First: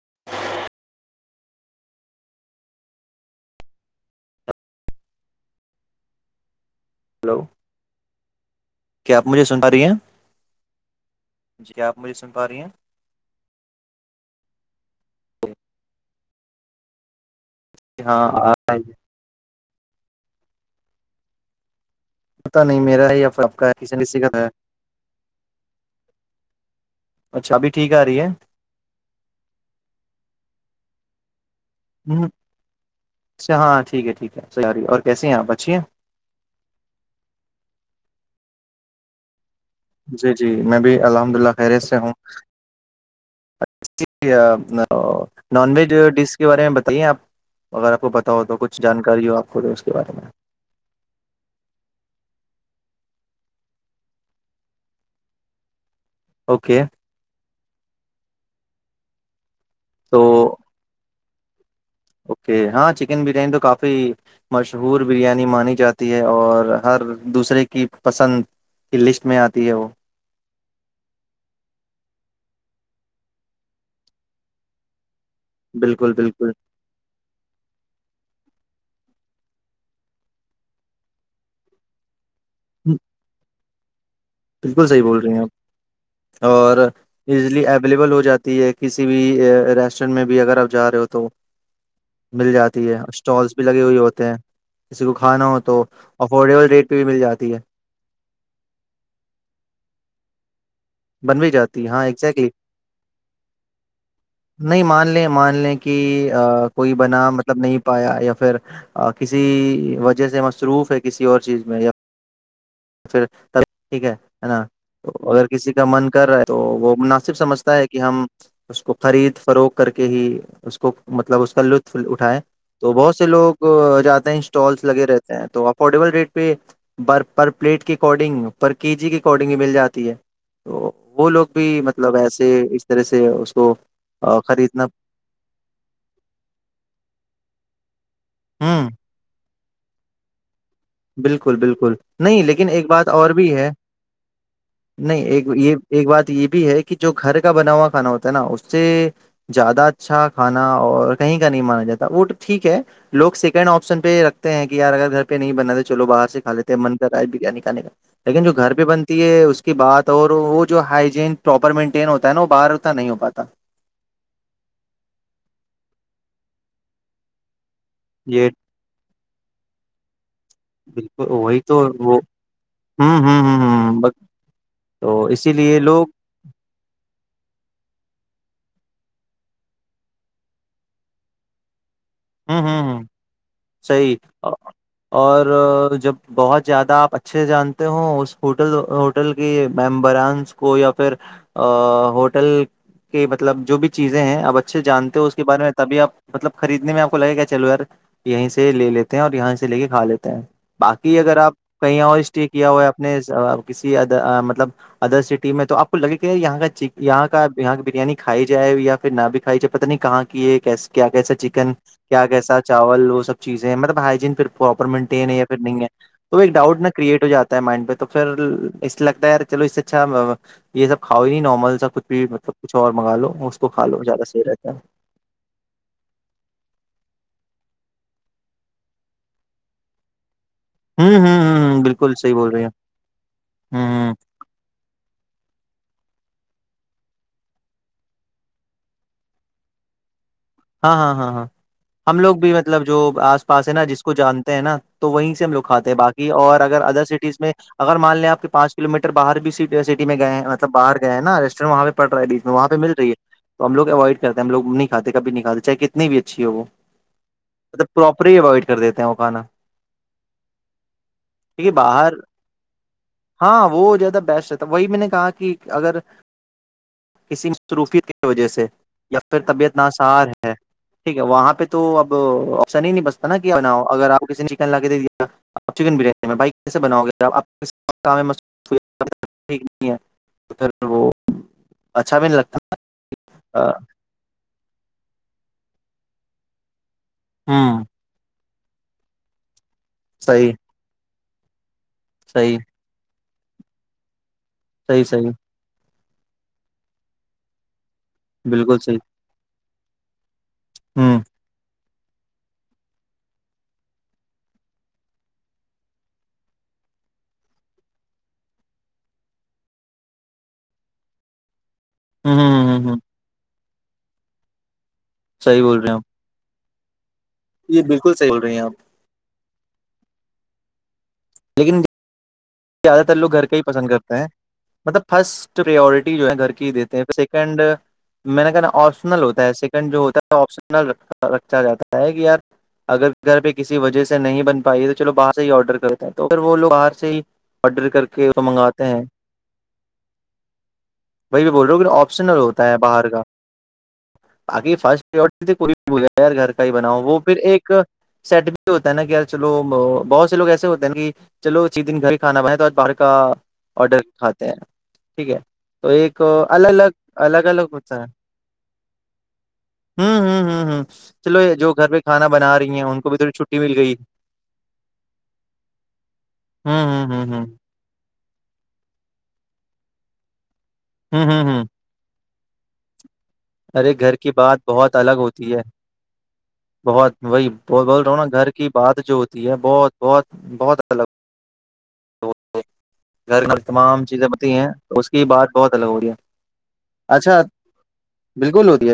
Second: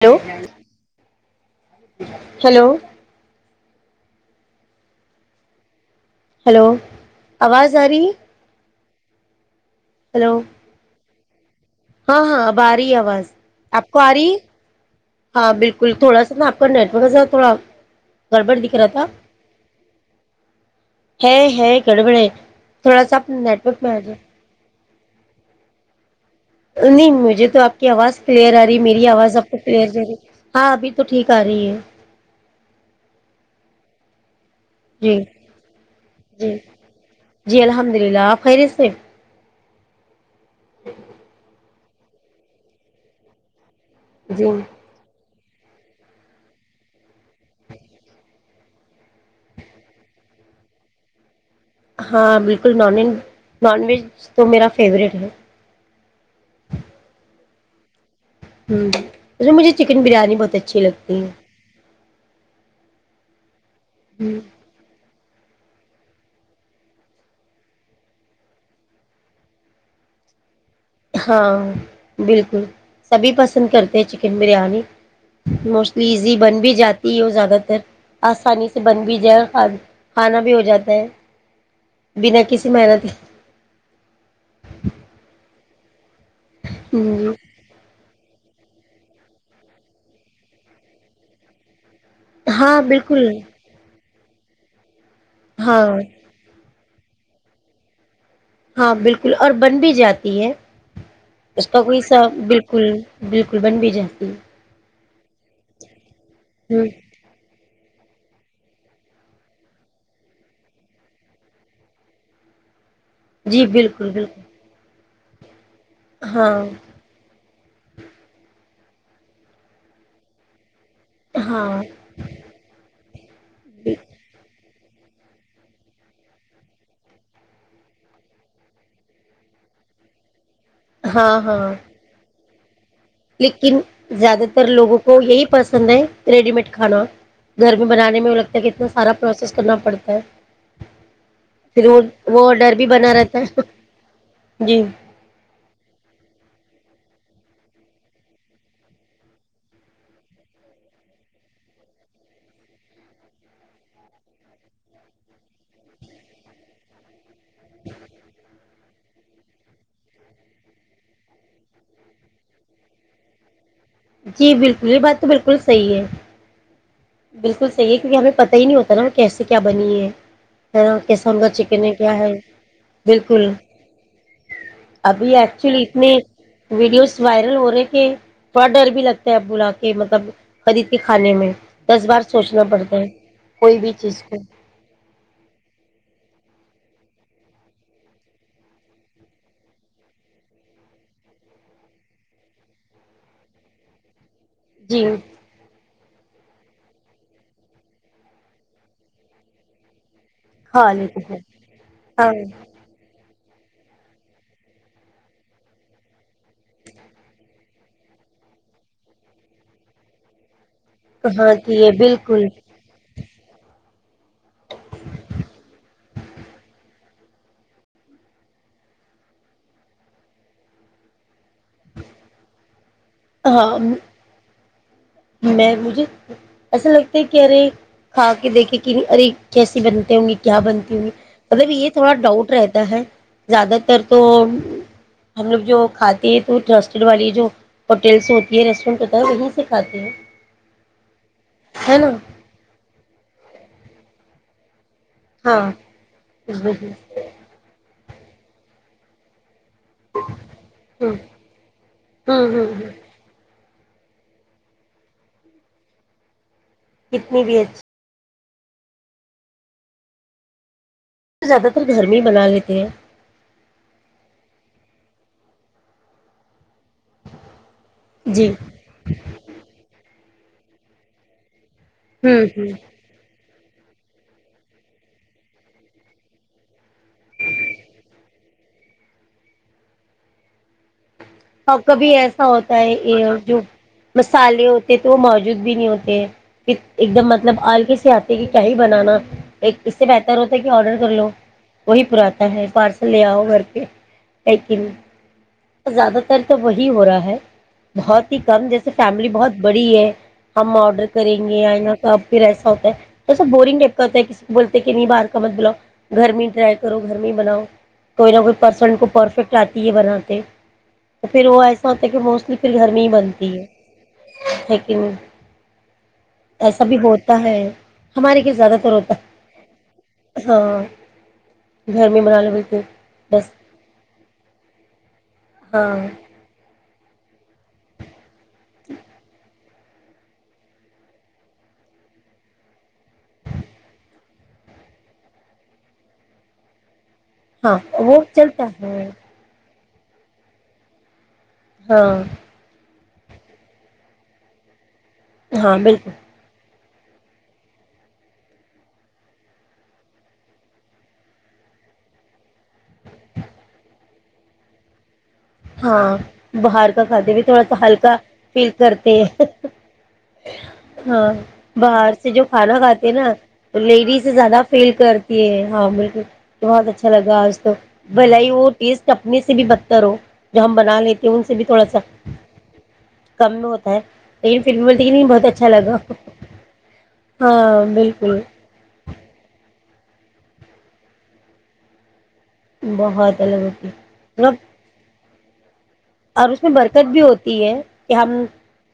Hello hello hello hello آواز آ رہی کیا آپ مجھے سن پ رہی ہیں ہیلو جی کیا آپ مجھے ہاں سن ہاں پا اب آ ہیں رہی ہے آواز آپ کو آ رہی ہے ہاں بالکل تھوڑا سا نا آپ کا نیٹ ورکز تھوڑا کہ ہاں گڑبڑ دکھ آئی رہا ہے تھا ہے ہے کڑے بڑے نہیں تھوڑا میرا سا ہے یا اپنا پھر آپ کا نیٹک کسی میںا کسی کا ہے نہیں مجھے اچھا تو ابھی آپ کی ٹھیک آ آواز رہی ہے کلیئر آ رہی ہے میری آواز آپ کو کلیئر ج رہی ہاں ابھی تو ٹ کر رہی ہے ہوں اچھا ہاں ٹھیک ہے ٹھیک ہے صحیح آ رہی ہے اور جی کیسی ہیں آپ اچھی ہیں جی جی الحمد للہ آپ خیری سے جی جی میں بھی الحمد للہ پیرس سے ہوں چ جی [unintelligible] نان ویج ڈش کے بارے میں بتائیے آپ اگر آپ کو پتا ہو تو کچھ جانکاری ہو آپ کو جو اس کے بارے میں [unintelligible] ہاں بالکل نان و نان ویج تو میرا فیوریٹ ہے اوکے [unintelligible] ہوں [unintelligible] س مجھے چکن تو بریانی بہت اچھی لگتی ہے [unintelligible] اوکے ہاں چکن بریانی تو کافی مشہور بریانی مانی جاتی ہے اور ہر دوسرے کی پسند کی لسٹ میں آتی ہے وہ [unintelligible] ہاں بالکل سبھی پسند کرتے ہیں چکن بریانی [unintelligible] موسٹلی بالکل ایزی بالکل بن بھی جاتی ہو زیادہ تر آسانی سے [unintelligible] بن بھی جائے کھانا بھی ہو جاتا ہے بنا کسی ہم، محنت [unintelligible] بالکل صحیح بول رہے ہیں آپ اور جی ایزلی اویلیبل ہو جاتا [unintelligible] ہے کسی بھی ریسٹورینٹ میں بھی اگر آپ جا رہے ہو تو [unintelligible] مل ہاں جاتی ہے بالکل اسٹالس بھی لگے ہوئے ہوتے ہیں تو [unintelligible] کسی کو کھانا ہو تو ہاں افورڈیبل ریٹ بھی مل جاتی ہے [unintelligible] ہاں بالکل اور بن بھی جاتی ہے بن بھی اس کا جاتی ہے ہاں کوئیسہ ایگزیکٹلی بالکل بالکل بن بھی جاتی نہیں مان لیں مان لیں کہ ہے ہ کوئی بنا مطلب نہیں [unintelligible] پایا یا پھر کسی وجہ سے مصروف ہے کسی اور چیز میں یا [unintelligible] پھر تل جی ٹھیک بالکل ہے بالکل ن [unintelligible] تو اگر [unintelligible] کسی کا من کر رہا ہے تو ہاں وہ مناسب سمجھتا ہے کہ ہم اس کو خرید فروخ کر کے ہی اس کو [unintelligible] کو مطلب اس کا ہاں لطف اٹھائے تو بہت سے لوگ جاتے ہیں [unintelligible] اسٹالس لگے رہتے ہیں تو افورڈیبل ریٹ پہ برف [unintelligible] پر پلیٹ کے اکارڈنگ پر کے جی کے اکارڈنگ ہی مل جاتی ہے [unintelligible] تو وہ ہاں لوگ ہاں بھی مطلب ایسا [unintelligible] ج [unintelligible] لیکن زیادہ تر لوگوں کو یہی پسند ہے ریڈی میڈ کھانا گھر میں بنانے میں وہ لگتا کہ اتنا ہوں ساراوسیس [unintelligible] کرنا پڑتا ہے بالکل پھر بالکل وہ نہیں وہ لیکن ڈر بھی ایک بات بنا اور رہتا بھی ہے جی نہیں ایک یہ ایک بات یہ بھی ہے کہ جو گھر کا بنا ہوا کھانا ہوتا ہے نا اس سے زیادہ اچھا کھانا اور کہیں کا نہیں مانا جاتا وہ تو ٹھیک ہے لوگ سیکنڈ آپشن پہ رکھتے ہیں کہ یار اگر گھر پہ نہیں بنا تو چلو باہر سے کھاے تھے من کر آئے نکالے کا لیکن جو گھر بھی بنتی ہے اس کی بات اور وہ جو ہجین پراپر مینٹین ہوتا ہے نا وہ باہر اتنا نہیں ہو پاتا جی بالکل یہ بات تو بالکل صحیح ہے بالکل ی کیونکہ ہمیں یہ پت ہی نہیں ہوتا نا وہ کیسے کیا بنی ہےا کیسا بالکل ہم کا وہی تو چکن ہے کیا وہ ہے ہوں ہ بالکل ہ ہ ہ تو ابھی اسی لیے ایکچولی لوگ اتنے ویڈیوز وائرل ہو رہے کہ بڑا ڈر بھی لگتا ہے اب بلا کے مطلب خرید کے کھانے میں دس بار ہوں سوچنا ہ پڑتا ہ ہے کوئی بھی صحیح چیز کو اور جب ب بہت زیادہ آپ اچھے جانتے ہو اس ہوٹل ہوٹل کے ممبرانس کو یا پھر ہوٹل کے مطلب جو بھی چیزیں ہیں بچے جی جانتے ہو اس کے بارے میں تبھی آپ مطلب خریدنے میں آپ کو لگےا کیا چلو یار یہیں سے لے لیتے ہیں اور یہاں سے لے کے کا لیتے ہیں ہاں باقی لیکن اگر آپ کہیں اور ہاں اسٹے کیا ہوا اپپ نے کسی مطلب ادر سٹی میں تو آپ کو لگے کہ یہ کا یہاں کا یہاں بریانی کھائی جائے یا پھر نہ بھی کھائی جائے پت نہیں کہاں کی یہ کیسی کیا کیسا کہاں چکن کی ہے کیا بالکل کیسا چاول چ ہ ڈٹ کر جات توگتا ہےو اچھا سب ک مل سا کچھ ملبچھ اور مگ لو اس کو ہاں کھ لو زیادہ صحی رہتا ہے ا میں مجھے ایسا لگتا ہے کہ ارے کھا کے دیکھے کہ ارے کیسی بنتے ہوں گے کیا بنتی ہ ہوئی ہ مطلب ہ یہ بالکل تھوڑا صحیح بول ڈاؤٹ رہی ہیں رہتا ہے زیادہ تر ہ تو ہم لوگ جو کھاتے ہیں تو ٹرسٹڈ والی جو ہوٹلس ہوتی ہے ریسٹورینٹ ہوتا ہے وہیں سے فات ہاں ہاں ہاں ہاں ہم لوگ بھی مطلب جو آ پاس ہے نا جس کو جانتے ہیں نا تو وہیں سے ہم لوگ ہاں کھاتے ہیں بای اور اگر وہی ادر سٹیز میں مان لیںپ پانچلویٹر باہر بھی سیٹ سٹی میںئے مطلب باہر ہ گئے نا ریسٹورینٹ وہاں پہڑ رہا ہ ہے وہ پہ ہ مل رہی ہے تو ہم لوگوائڈ کرتے ہیں ہم لگ نہیں کھے کبھیکال دی چاہے کتنی بھی اچھی ہو وہ کتنی بھی اچھی اپ اوائڈ کر دیتے ہیں کھانا ٹھیک زیادہ ہے تر گھر باہر میں ہی بنا لیتے ہیں ہاں وہ زیادہ بیسٹ رہتا وہی میں نے کہا کہ اگر کسی مصروفیت کی وجہ جی سے یا پھر طبیعت سار ہے ٹھیک ہے وہاں پہ تو ہوں تو ہ اب سنی ہی نہیں بستا نا بناؤ اگر آپ کسی نے چکن لا کے دے دیا آپ چکن بریانی میں بھائی کیسے بناؤ گے وہ اور کبھی اچھا بھی نہیں ایسا لگتا ہوتا ہے یہ جو مسالے ہوتے تو وہ موجود بھی نہیں ہوتے ایک دم مطلب ہوں آلک سے آتے کیا ہی بنانا ایک اس سے بہتر صحیح ہوتا ہے کہ آرڈر کر لو وہی پراتا صحیح ہے پارسل لے آؤ بک لیکن صحیح صحیح زیادہ ر تو وہی ہو رہا ہے بہت ہی کم بالکل جیسے صحیح فیملی بہت بڑی ہے ہم آڈر ہوں کریں گے آ ن اب پھر ایسا ہوتا ہے ایسا بورنگ ٹائپ کا ہوتا ہے کسی کو بولتے کہ نہیں باہر کا مت بلاؤ گھر میں ٹرائی کرو گھر میں ہی بناؤ کوئی نہ کوئی پرسن کو پرفیکٹ آتی ہے بناتے تو پھر وہ ہ ہ موسٹلی پھر ہ گھر ہ میں ہی بنتی ہے ا صحیح بول رہے ہ ایسا بھی بہت ہو ہے ہمارے لی ہیں آپ زیادہ تر ہوتا ہے ہاں لیکن گرمی بناالے میں زیادہ تر لوگ گھر بس کا ہی پسند کرتے ہیں مطلب فرسٹ جو ہاں ہے گھر ہی دی سیکنڈ میں نے کہ ن آپشنل ہوتا ہے سیکنڈ جو ہوتا ہے آپشنل رکھا جاتا ہے کہ یار اگر گھر پہ کسی وجہ سے نہیں بن پائی تو چلو باہر سے ہی آڈر کرتا ہے تو اھر وہ لوگ باہر سے ہی ہاں آرڈر کر وہ کے تو چلتا منگاتے ہے ہیں بھ میں بول رہا ہوں ہاں آپشنل ہوتا ہے باہر کا آگی فاسٹ ے کو ہاں بول بالکل ار گھر کا بناؤ وہ پھر ایک سیٹ بھی ہوتا ہے نا کہ ی چلو بہت سے لوگ ایسے ہوتے ہیں نا کہ چلو چی دن گھر ہی کھانا بن تو آ باہر کا آڈر کھاتے ہیں ٹھیک ہے تو ہاں ایک الگ باہر الگ کا کھاتے بھی الگ تھوڑا الگ سا ہوتا ہے ہلکا فیل کرتے ہیں ہوں ہوں ہوں ہوں ہاں چلو یہ جو گھر پہ باہر کھانا سے جو بنا رہی کھانا ان کھاتے کو ہیں بھی تھوڑی نا چھٹی مل گئی لیڈیز زیادہ فیل کرتی ہے ہاں بالکل ہوں بہت اچھا ہوں ہوں لگا ہوں آج تو بھل ہی وہ ٹیسٹ اپنے سے بھی بدتر ہو جو ہم بنا ہوں لیتے ان ہوں سے بھی ہوں تھوڑا سا کم میں ہوتا ارے ہے گھر کی بات لیکن پھر بھی بہت بولتی کہ الگ نہیں بہت ہوتی ہے اچھا لگا بہت وہی ہاں بول رہا ہ نا بالکل گھر کی بات جو ہوتی ہے بہت بہت بہت الگ تو بہت گھر میں الگ ہوتی ہے تمام چیزیں بت مطلب ہیں تو اس کی بات بہت الگ ہو رہی ہے اور اس میں برکت بھی اچھا ہوتی ہے کہ ہم بالکل ہوتی ہے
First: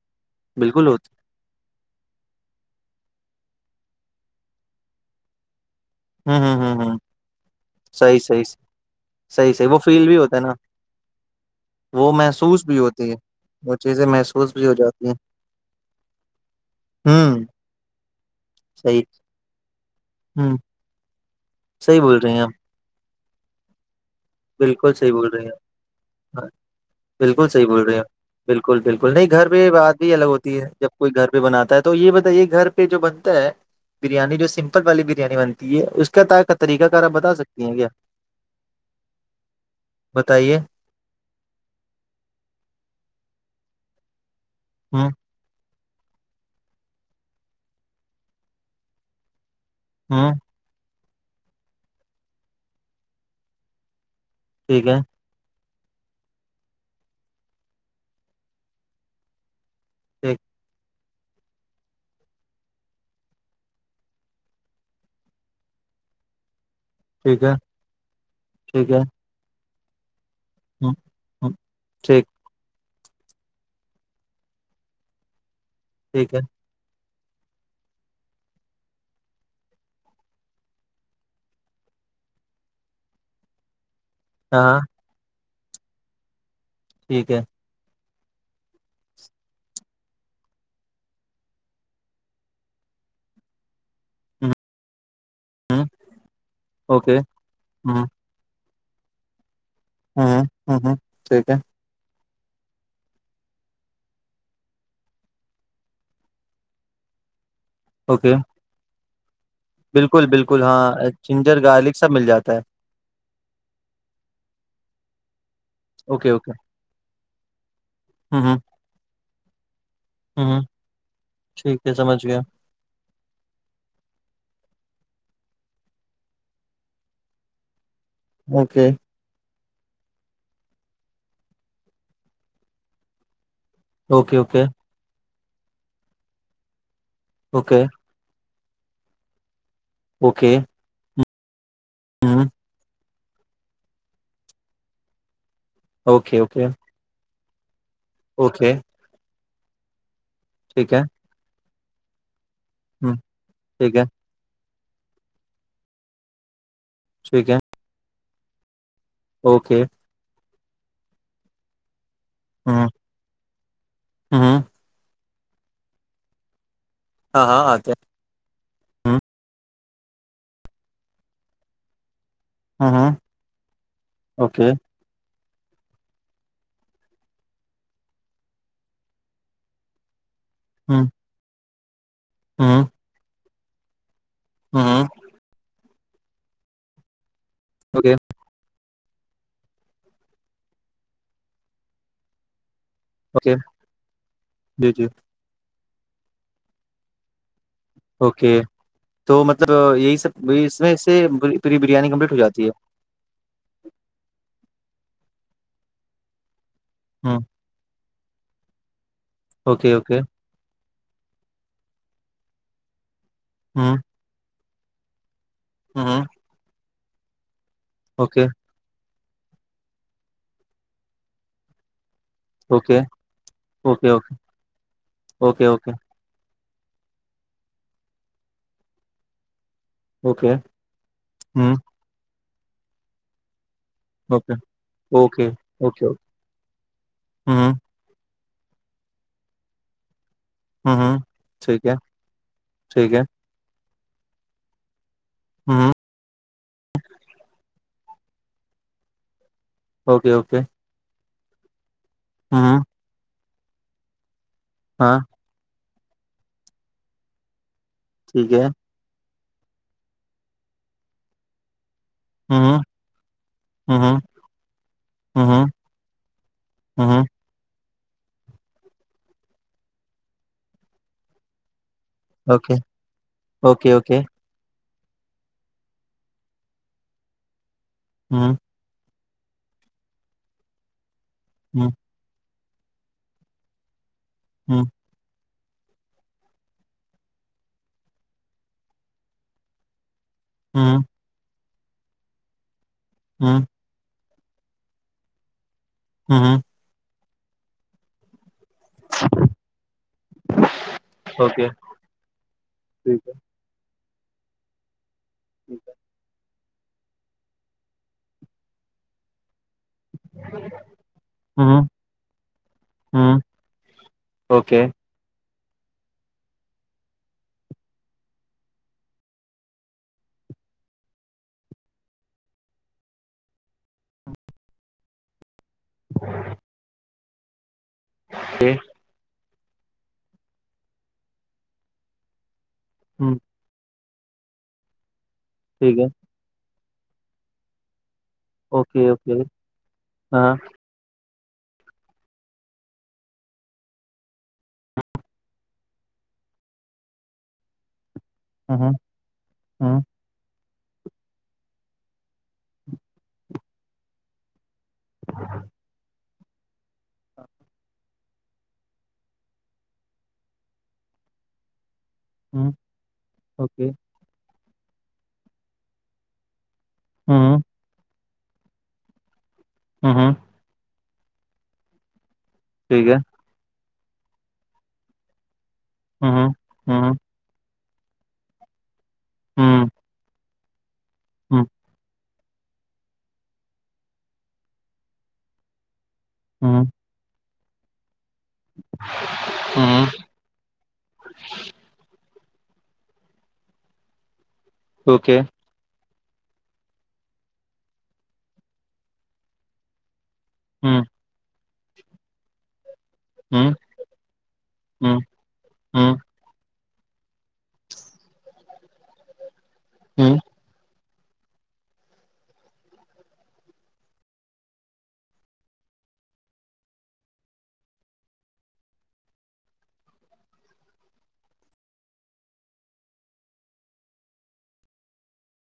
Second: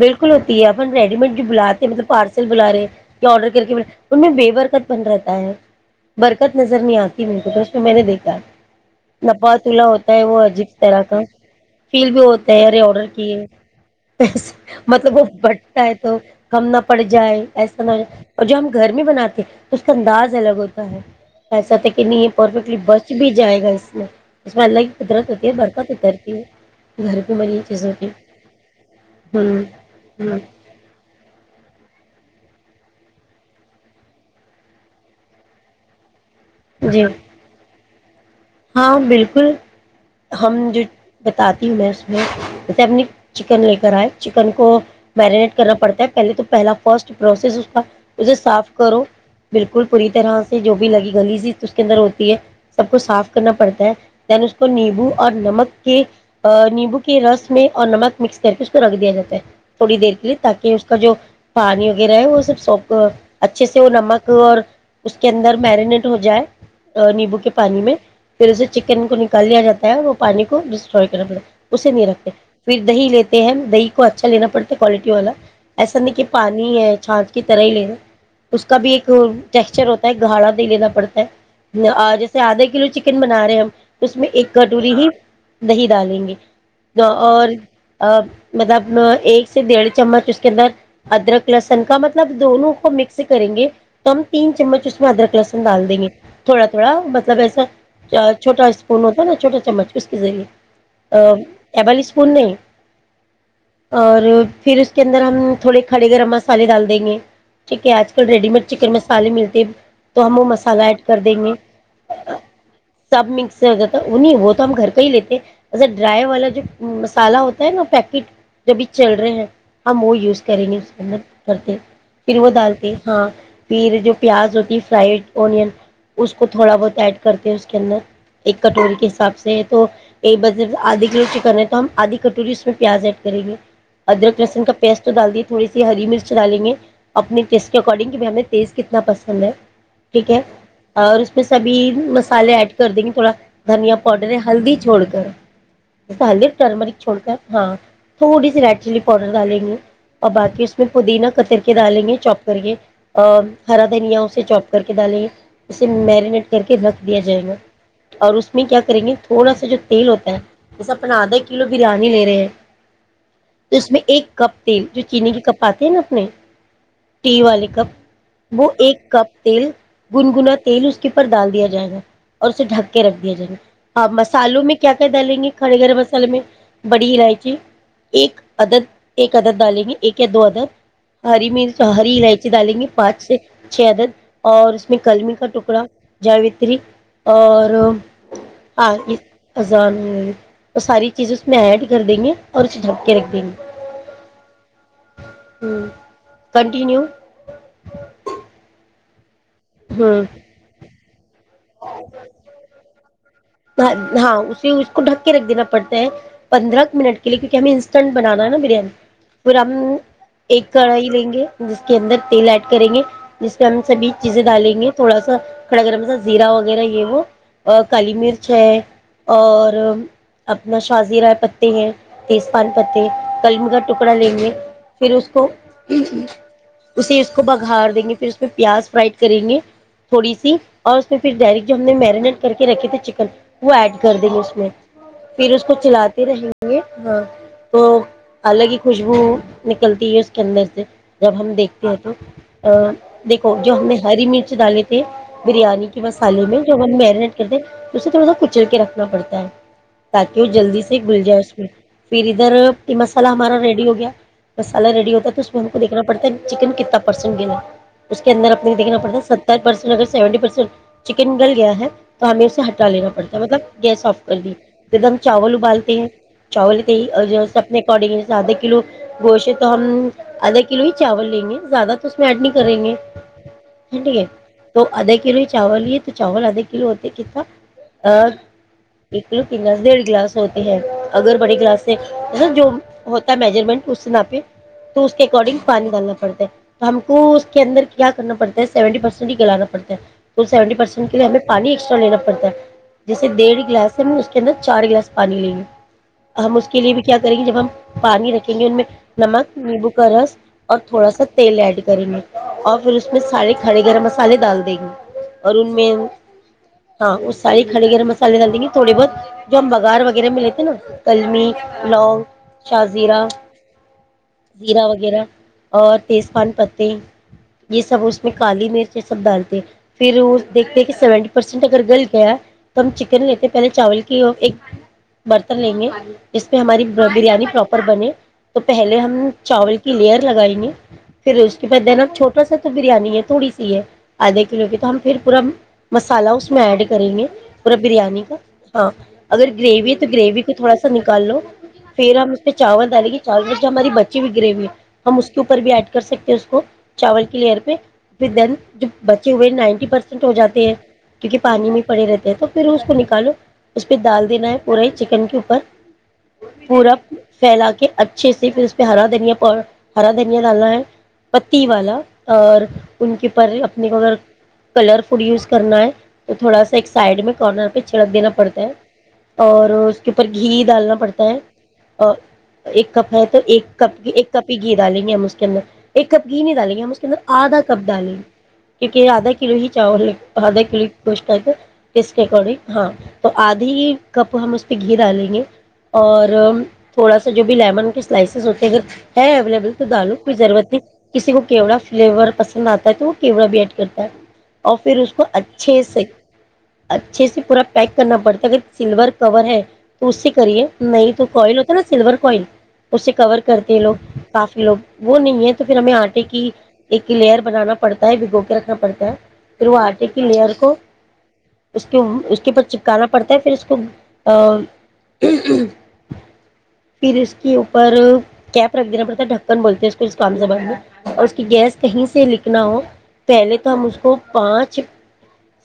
بالکل ہوتی ہے بالکل اپن ہوتی ریڈی میڈ جو بلاتے ہیں مطلب پارسل بلا رہے ہیں یا آڈر کر کے ان میں ویور کت بن رہتا ہے ہے۔ ہوں برکت ہوں نظر ہوں نہیں ہوں آتی میر کو تو تو میں نے صحیح دیکھا صحیح صحیح صحیح وہ نپاتولہ فیل ہوتا بھی ہے وہ نا عجیب طرح کا فیل وہ بھی ہوتا ہے محسوس بھی اے آڈر ہوتی ہے وہ چیزیں س محسوس بھی ہو جاتی ہیں مطلب وہ بٹتا ہے تو ہم نہ پٹ جائے ہوں ایسا نہ ہو ج اور جو ہم گھر صحیح میں بناتے ہیں تو اس کا انداز ہ الگ ہوتا ہے ایسا تھا صحیح کہ بول نہیں یہ رہے ہیں آپ پرفیکٹلی بس کچھ بھی جائے گا اس میں اس میں اللہ بالکل کی صحیح بول قدرت رہے ہوتی ہیں ہے برقہ پ اترتی آپ ہے گھر کو بالکل مری صحیح بول چیزوں رہے ہیں آپ، بالکل بالکل نہیں گھر ہوں پہ بات بھی الگ ہوں ہوتی ہے جب کوئی گھر پہ بناتا ہے تو یہ بتا یہ گھر پہ جو بنتا ہے بریانی جو سمپل والی بریانی بنتی ہے اس کے طریقہ کار جی آپ بتا سکتی ہیں کیا ہاں بالکل بتائیے ہم جو بتاتی ہوں میں اس میںے اپنی چکن لے کر آئے چکن کو ہ میرینیٹ کرنا پڑتا پہلے تو پہلا فرسٹ پروسیس اس کا اسے صاف کرو بالکل پوری ہ طرح سے جو بھی لگی گلی اس کے اندر ہوتی ہے سب کوچ صاف کرنا پڑتا ہے یعن اس کو ٹھیک ہے نیبو اور نمک کہ نیمبو کے رس میں اور نمک مکس کر کے اس کو رکھ دیا جاتا ہے تھوڑی دیر کے لی ٹھیک تاکہ کا جو پانی وغیرہ ہے وہ سب س اچھے سے وہ نمک اور اس کے اندر مرینیٹ ہو جائے نیمبو ٹھیک کے ہے پانی میں پھر اسے ٹھیک ہے چکن کو نکال دیا جاتا س پانی کو ہ ڈسٹروائے کر پڑتا اسے نہیں ٹھیک رکھتے پھر دہی لیتے ہیں ہم دہی کو اچھا لینا پڑتا ہے کوالٹی والا ایسا نہیں کہ ٹھیک ہے پانی ہے چھاچھ کی طرح ہی لینا اس کا بھی ایک ٹیکسچر ہوتا ہے گاڑا دے لینا پڑتا ہے جیسے آدھا کلو چکن بنا رہے ہیں ہم اس میں ایک ہاں ہاں کٹوری ہی دہ ڈالیں گے ج ٹھیک ہے اور مطلب ایک سے ڈیڑھ چمچ اس کے اندر ادرک لسن کا مطلب دونوں کو مکس کریں گے تو ہم تین ہوں چمچ اس میں ادرک ل ہوں، ڈال دیں گے تھوڑا تھوڑا اوکے مطلب ایسا ہ چھوٹا ان ہو تھا ن چو چم اس کے ہ ذریعے ہ ٹھیک ہے پ اور پھر اس کے اندر ہم تھوڑے کھڑے گرم مسالے ڈال دیں گے ٹیک ہے آج ک اوکے ریڈ چکن مس فعلی مل دب بالکل تو ہم وہ بالکل مسالہ ایڈ ہاں کر دیں گے جنجر گارلک سب مل جاتا ہے سب مکس ہو جاتا وہ نہیں وہ تو ہم گھر کا ہی لیتے ج ایا ڈرائی اوکے والا اوکے جو مسالا ہوتا ہے نا پیکٹ ہ جبھی چل رہے ہیں ہم وہ یوز ہ کریں گے اسد کرتے ٹھیک ہے سمجھ گیا پھر وہ ڈالتے ہاں پھر جو پیاز ہوتی فائڈ اونین اس کو تھوڑا بہت ایڈ کرتے ہیں اس کے اندر ایک اوکے کٹوری کے حساب سے تو ایک ب آدھا کلو چکن ہے تو ہم آدھی کٹوری اس میں پیاز ایڈ کریں گے اوکے ادرک اوکے لسن کا پیسٹ تو ڈال دی ت تھوڑی سی ہری مرچ ڈالیں گے اپنی اسس اوکے کے اکارڈنگ کی بھی ہمیں تیز کتنا پسند ہے ٹھیک ہے اوکے اور اس میں سبھی ہوں مسالے ایڈ کر دیں گے تھوڑا دھنیا پاؤڈر ہے ہلدی چھوڑ کر اوکے ے اوکے رمرک چھوڑ کر ہاں تھوڑیڈ اوکے چلی پاڈرا لیی ہ [unintelligible] اور باقی اس میں ٹھیک ہے پودینہ قطر ک ڈالیں گے چوپ کرے ہ ہرا ٹھیک ہے دھنیا اس سے جاب کر کے ڈالیں گے اسے میرینیٹ کر کے رکھ دیا جائے ٹھیک گا ہے اور اس م کیا کریں گے تھوڑا سا جو اوکے تیل ہوتا ہے ایسا اپنا دا کلو بریانی لے رہے ہیں ہوں تو اس میں ایک ہوں کپ تیل جو چینینی کی کپاتے نا اپنے ٹی ہاں والے ہاں آتے کپ وہ ایک ہیں کپ تیل گنگنا تیل اس کے ا پرر ڈال دیا جائے گا اور اسے ہ ڈھک کے ہ رکھ دیا جائے گا ہاں مسالوں اوکے میں کیا کیا ڈالیں گے کھڑے گرم مسالے میں بڑی الائچی ایک عدد ایک عدد ڈالیں گے ایک کے دو عدد ہ ہری مرچ [unintelligible] الائچی ہ ڈالیں گے پانچ چھ چھ‌‌ عدد اور اس میں ہ کلمی کا ٹکڑا جاوتری اور اوکے ہاں ازان وہ ساری چیز اس میں ایڈ کر دیں گے اور جپکے ریکھین اوکے جی جی ہوں کنٹیینیو اوکے تو مطلب یہی ہوں سب اس میں سے پھر یہ بریانی کمپلیٹ ہو جاتی ہے ہاں ہاں اسی کو ڈھک کے رکھ دینا پڑتا ہے پندرہ منٹ ہے کے ہ لیے کیونک ہم انسٹنٹ بنانا ہے نا بریانی پھر ہم اوکے اوکے ایک کڑھائی لیں گے جس کے اندر تیل ایڈ کریں گے جس پہ ہم ہ سبھی چیزیں ڈالیں گے تھوڑا سا کیرہ ہ زیرہ وغیرہ یہ وہ ا کال اوکے میر [unintelligible] اور اپنا شازی رائے پتے ہیں تیز پان اوکے پتے قلم کا اوکے ٹکڑا لیں گے پھر اس کو اوکے اوکے اوکے اسے اس کو بگھار دیں گے پھر اس میں پیاز فرائڈ کریں گے تھوڑی اوکے سی اور اس میں پھر ڈائریکٹ ہ جو ہم نے مرینیٹ کر کے رکھی ت چکن [unintelligible] وہ ایڈ کر دیں گے اوکے اس میں اوکے پھر اس کو اوکے چلاتے رہیں گے ہاں ہ تو الگ ہی خوشبو نکلتی ہے اس [unintelligible] اندر سے ہ جب ہم ٹھیک دیکھتے ہے ہیں تو ا ٹھیک ہے دیکھو جو ہم نے [unintelligible] ہری مرچ ڈال تھے [unintelligible] بریانی ہ کے مسالے میں میرینیٹ کرتے اسے تھوڑا [unintelligible] کچل کے رکھنا پڑتا ہے [unintelligible] اوکے تاکہ وہ اوکے جلدی سے ہی گل جائے جی [unintelligible] پھر ادھر ہ مسالا ہمارا ریڈی ہو گیا [unintelligible] مسلا ریڈی ہاں ہوتا تو اس بھروں [unintelligible] دیکھنا پڑتا ہے چکن کتنا پرسنٹ گ [unintelligible] اس کے اندر ٹھیک ہے اپنے دیکنا پڑتا س ٹ اگر سیونٹی پرسینٹ چکن نل گیا ہے [unintelligible] تو ہمیں اسے ہ ہٹا لاڑتا ہے [unintelligible] مطلب گیس آف کر دی ایک د ہم چاول ابالتے ہیں چاول کے س اپنے [unintelligible] آدھا کلو گوشے تو ہم آدھا کلو ہی چاول لیں گے زیادہ [unintelligible] تو اس میں ایڈ نہیں کریں گے ٹھیک ہے تو آدا کلو ہی چاول یہ تو چاول آدھے کلو ہوتے کس س آ ایک لوکنگس ڈیڑھ گلاس ہوتی ہے اگر پڑھی کلاسیںب جو ہوتا میجرمنٹ اس تو اس کے اکارڈنگ پانی ڈالنا پڑتا ہے تو ہم کو اس کے اندر کیا کرنا پڑتا ہے سیونٹی پرسینٹ ہی گلانا پڑتا ہے سیونٹی پرسینٹ کےے ہمیں پانی چلم پڑتا ہے جیسے ڈیھ گلاس میں کہ چار گلاس پانی لین ہم اس کے لیے بھی کیا کریں گی جب ہم پانی رکھ گے ان میں نمک نیمبو کا رس اور تھوڑا سا تیل ایڈ کریں گے اور پھر اس میں ٹھیک ہے سارے کھڑے گرم مسال سالے دال دے گی ارون ٹھیک ہے مین ہاں وہ ساری ہے گرم مسالے ڈال دیں گے تھوڑی بہت جم با غار وغیرہ ملے تھے نا قلمی لونگ شاہ زیرہ زیرا وغیرہ اور تیز پان پتے یہ سب اس میں کالی مرچ یہ سب ڈالتے پھر وہ دیکھتے کہ سیونٹی پرسینٹ اگر گل گیا تو ہم چکن لیتے پہلے چاول کی اور ایک برتن لیں گے جس میں ہماری برو بریانی پرپ بنے تو پہلے ہم چاول کی لیئر لگائی گے پھر اس کے بعد دن آپ چھوٹا سا بریانی ہے تھوڑی سی ہے آدھے کلو کی تو ہم پھر پا ٹھیک ہے مسالا اس میں ایڈ کری گ پورا بریانی کا ہاں اگر گریوی ہے تو گریوی کو ہاں تھوڑا سا نکال لو پھر ہم اس پہ چاول ڈالیں گے چاول میں جو ہماری بچی ہوئی گریوی ہے ہم اس کے اوپر بھی ایڈ کر سکتے ہیں اس کو چاول کی لئر پہ پھر دین ج بچے ہوئے نائنٹی پرسینٹ ہو جاتے ہیں کیونکہ پانی میں پڑے رہتے ہیں تو پھر اس کو نکالو اس پہ ڈال دینا ہے پورے چکن کے اوپر پورا پھیلا کے اچھے سے پھر اس پہ ہرا دھنیا ہرا دھنیا ڈالنا ہے پتی والا اور ان کی پر اپنے کو اگر کلر فڈ یوز کرنا ہے تو تھوڑا سا ایک سائڈ کارنر پہ چڑ دینا پڑتے ہیں اور اس کے اوپر گھی ڈالنا پڑتا ا اور ایک کپ ہے تو ایک کپ کی ایک کپ ہی گھی ڈالیں گے ہم اس کے اندر ایک ک اپ گھی نہیں ڈالییا اس کے اند آدھا سب ڈالیں گ کیونکہ آدھا کلو ہی چاول آدھا کلو بس آ گ کے اکارڈنگ ہاں تو آدھی ہی کپ ہم اس پہ گھی ڈالیں گے اور تھوڑا سا جو بھی لیمن کے سلائسیز ہوتے ہیں اگر ہے اویلیبل تو دالو کی ضرورت نہیں کسی کو کیڑا فلیور پند نتا ہے تو وہ کیوڑا بیٹ کرتا ہے اور پھر اس کو اچھے سے اچھے سے پورا پیک کرنا پڑتا ہے اگر سلور کور ہے تو اس سے کریے نہیں تو کوئی ل نا سلور کوئن اس سے کور کرتے ہیں لوگ کافی لوگ وہ نہیں ہے تو پھر ہمیں آٹے کی ایک لیئر بنانا پڑتا ہے بھگو کے رکھنا پڑتا ہے پھر وہ آرٹیکل آر کو اس کے اوپر چپکانا پڑتا ہے پھر اس کو پھر اس کے اوپر کیپ رکھ دینا پڑتا ہے ڈھکن بولتے ہیں اس کو اس کام زبان میں اور اس کی گیس کہیں سے لکھنا ہو پہلے تو ہم اس کو پانچ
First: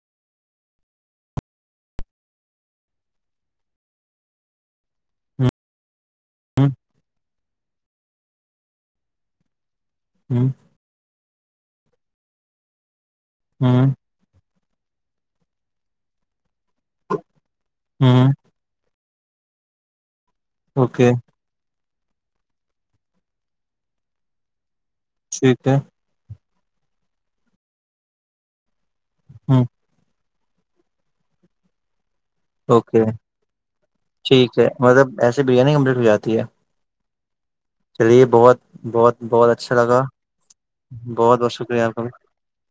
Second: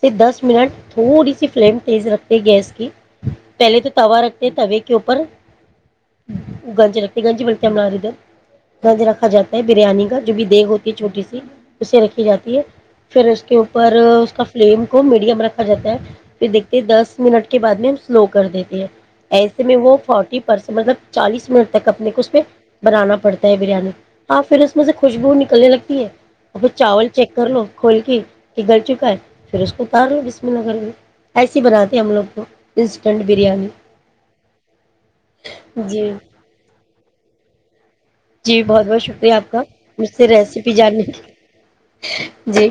سے دس منٹ تھوڑی سی فلیم تیز رکھتے گیس کی پہلے تو توا رکھتے ہیں توے کے اوپر گنجی رکھتی گنجی بالکل نے آ ر رد رکھا جاتا ہے بریانی کا جو بھی دیک ہوتی ہے چھوٹی سی اسے رکھی جاتی ہے پھر اس کے اوپر اس کا فم کو میڈیم رکھ خ جتے پھر دیکھتے دس منٹ کے بعد میں ہم سلو کر دیتے ہیں ایسے میں وہ فورٹی پرس مطلب چالیس منٹ اپنے کو اس پہ بنانا پڑتا ہے بریانی آپ پھر اس مجھ سے خوشبو نکلنے لگتی ہے ا پھر چاول چیک کر لو کھول کے کہ گل چپ پھر اس کو اتار لو جس لشم نگر میں ایسی ہی بناتے ہیں ہم لوگ کو اوکے انسٹنٹ بریانی ٹھیک ہے مطلب ایسے بریانی کمپلیٹ ہو جی جاتی ہے جی بہت بہت شکریہ آپ کا مجھ سے ریسیپی جاننے بہت بہت شکریہ آپ کا کی جی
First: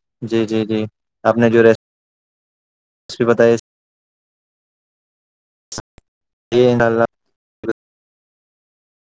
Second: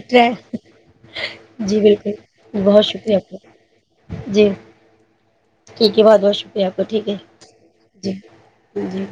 جی جی آپ نے جو جی بالکل بہت شکریہ ریسیپی آپ بتائی کا جی ٹھیک ہے بہت بہت شکریہ آپ ان کا شاء اللہ ٹھیک ہے جی جی جی